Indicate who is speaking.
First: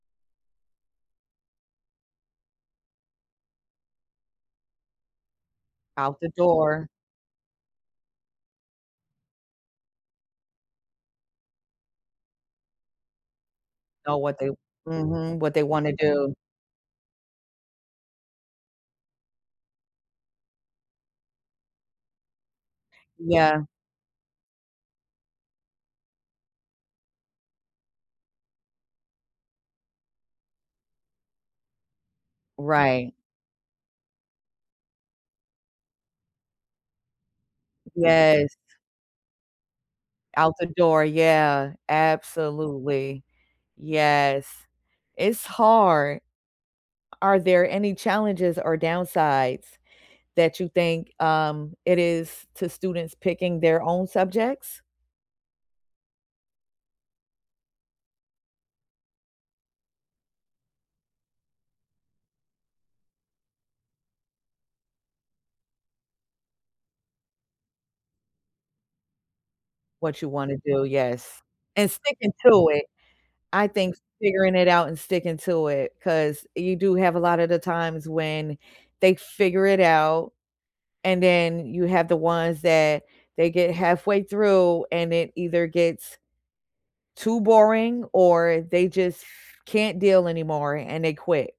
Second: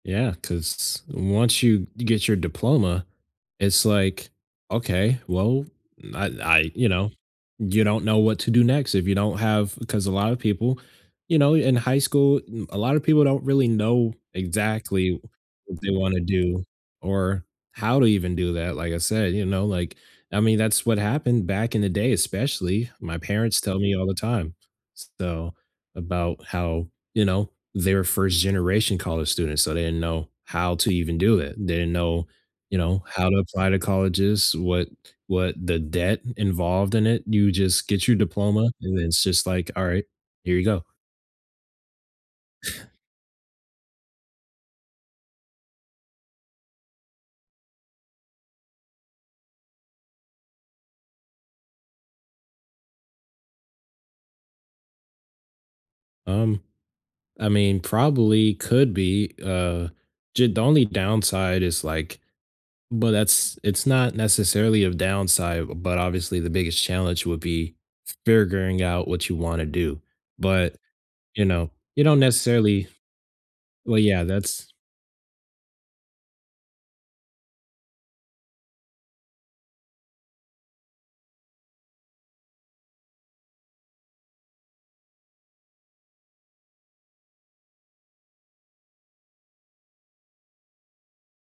Speaker 1: Yeah, 'cause once you ge get your diploma, it's like, "Okay, well, n
Speaker 2: Out
Speaker 1: I
Speaker 2: the
Speaker 1: I"
Speaker 2: door.
Speaker 1: you know, you don't know what to do next if you don't have 'Cause a lot of people you know, in high school, mm, a lot of people don't really know
Speaker 2: Now what they
Speaker 1: exactly
Speaker 2: Mhm, what they
Speaker 1: what they
Speaker 2: wanna
Speaker 1: wanna
Speaker 2: do.
Speaker 1: do, or how to even do that, like I said, you know, like, I mean, that's what happened back in the day, especially. My parents
Speaker 2: Yeah.
Speaker 1: tell me all the time, s so, about how, you know, they're 1st generation college students, so they didn't know how to even do it, they didn't know, you know,
Speaker 2: Right.
Speaker 1: how to apply to colleges, what what the debt involved in it, you just get your
Speaker 2: Yes.
Speaker 1: diploma, and then it's just like, "Alright,
Speaker 2: Out
Speaker 1: here you
Speaker 2: the
Speaker 1: go."
Speaker 2: door. Yeah, absolutely. Yes, it's hard. Are there any challenges or downsides that you think, um, it is to students picking their own subjects?
Speaker 1: Um, I mean, probably, could be, uh, ju The only downside is, like but that's it's not necessarily a downside, but, obviously, the biggest challenge would be f figuring out what you wanna do.
Speaker 2: What you wanna
Speaker 1: But,
Speaker 2: do. Yes,
Speaker 1: you know,
Speaker 2: and
Speaker 1: you don't
Speaker 2: sticking to it.
Speaker 1: necessarily
Speaker 2: I think
Speaker 1: Well, yeah,
Speaker 2: figuring it
Speaker 1: that's
Speaker 2: out and sticking to it, 'cause you do have a lot of the times when they figure it out, and then, you have the ones that they get halfway through and it either gets too boring, or they just can't deal anymore, and they quit.